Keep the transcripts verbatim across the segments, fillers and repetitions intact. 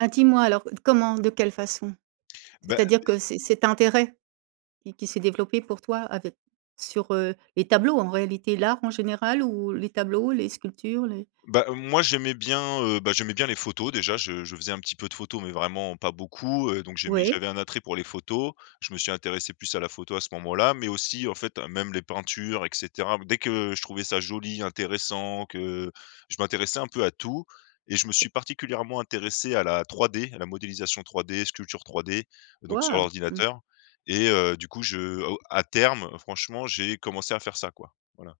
Ah, dis-moi alors, heu, d comment, de quelle façon? Bah, C'est-à-dire beh que c cet intérêt, qui qui s'est développé pour toi avec sur, heu, les tableaux en réalité, l'art en général ou les tableaux, les sculptures, les Bah, moi j'aimais bien, heu, bah, j'aimais bien les photos déjà, je je faisais un petit peu de photos mais vraiment pas beaucoup, heu, donc j'ai mis Oui. j'avais un attrait pour les photos, je me suis intéressé plus à la photo à ce moment-là, mais aussi, en fait, heu, même les peintures et cetera. Dès que je trouvais ça joli, intéressant, que je m'intéressais un peu à tout, et je me suis particulièrement intéressé à la 3D, à la modélisation 3D, sculpture 3D, donc sur Waouh! Mmh. l'ordinateur. Et, heu, du coup, je au à terme, franchement, j'ai commencé à faire ça quoi, voilà.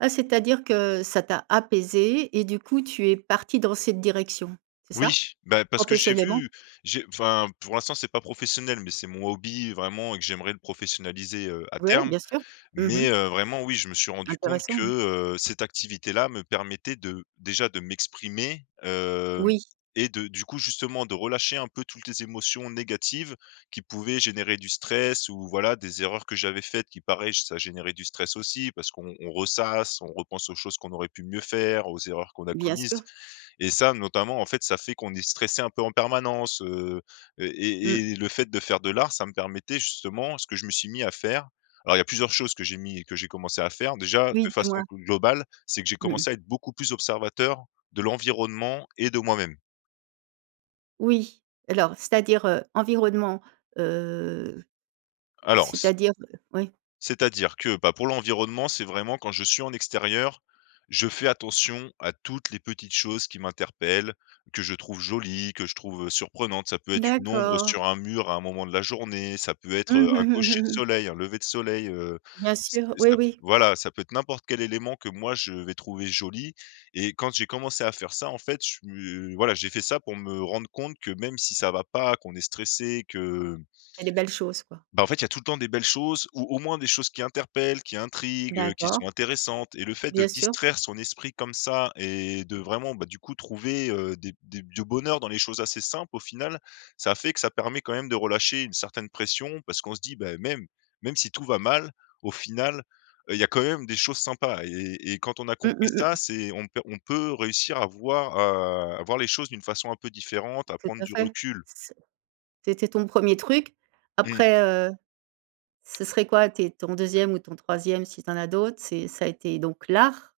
Ah, c'est-à-dire que, ça t'a apaisé et du coup tu es parti dans cette direction, c'est ça? Oui, bah, parce que j'ai vu, Professionnellement? j'ai enfin, pour l'instant c'est pas professionnel, mais c'est mon hobby vraiment et que j'aimerais le professionnaliser, heu, à Ouais, terme. bien sûr. Mmh Mais, mh. heu, vraiment oui, je me suis rendu compte Intéressant, que, mmh. heu, cette activité-là me permettait de déjà de m'exprimer, hem, Oui. et de du coup, justement, de relâcher un peu toultes les émotions négatives qui pouvaient générer du stress ou voilà, des erreurs, que j'avais faites qui, pareil, j ça générait du stress aussi. Parce qu'on on ressasse, on repense aux choses qu'on aurait pu mieux faire, aux erreurs qu'on a Bien commises. sûr. Et ça, notamment, en fait, ça fait qu'on est stressé, un peu, en permanence, heu, et Mmh. et et le fait de faire de l'art ça me permettait, justement ce que je me suis mis à faire. Alors, il y a plusieurs choses que j'ai mis que j'ai commencé à faire. Déjà, Oui, de façon dis-moi. plus globale, c'est que j'ai Mmh mh. commencé à être beaucoup plus observateur de l'environnement et de moi-même. Oui. Alors, c'est-à-dire, heu, environnement, heu, Alors c c'est-à-dire, heu oui. C'est-à-dire que, bah, pour l'environnement, c'est vraiment quand je suis en extérieur, je fais attention à toutes les petites choses qui m'interpellent, que je trouve jolies, que je trouve, heu, surprenantes. Ça peut être une ombre D'accord. sur un mur, à un moment de la journée, ça peut être, Mmh, heu, mmh un mh, cocher de mmh mh. soleil, un lever de soleil, heu, Bien ça sûr, et oui, ça pe oui. voilà, ça peut être n'importe quel élément que moi je vais trouver joli. Et quand j'ai commencé à faire ça, en fait, je su heu, voilà j'ai fait ça pour me rendre compte que, même si ça va pas, qu'on est stressé, que Il y a des belles choses quoi. bah, en fait, il y a tout le temps des belles choses ou, au moins, des choses qui interpellent, qui intriguent, heu, qui D'accord. sont intéressantes. Et le fait de Bien sûr. distraire son esprit comme ça, et de, vraiment, bah, du coup, trouver, heu, des des du bonheur dans les choses assez simples, au final, ça fait que ça permet, quand même, de relâcher une certaine pression parce qu'on se dit: «Bah, même même si tout va mal, au final, heu, il y a quand même des choses sympas». Et et et quand on a Mmh, compris mmh, ça, mmh. c'est on p on peut réussir à voi heu, à voir les choses d'une façon un peu différente, à Tout prendre à du fait. recul. C c c'était ton premier truc? Mmh. Après, heu, ce serait quoi tes ton deuxième ou ton troisième, si tu en as d'autres, c'est ça a été donc l'art?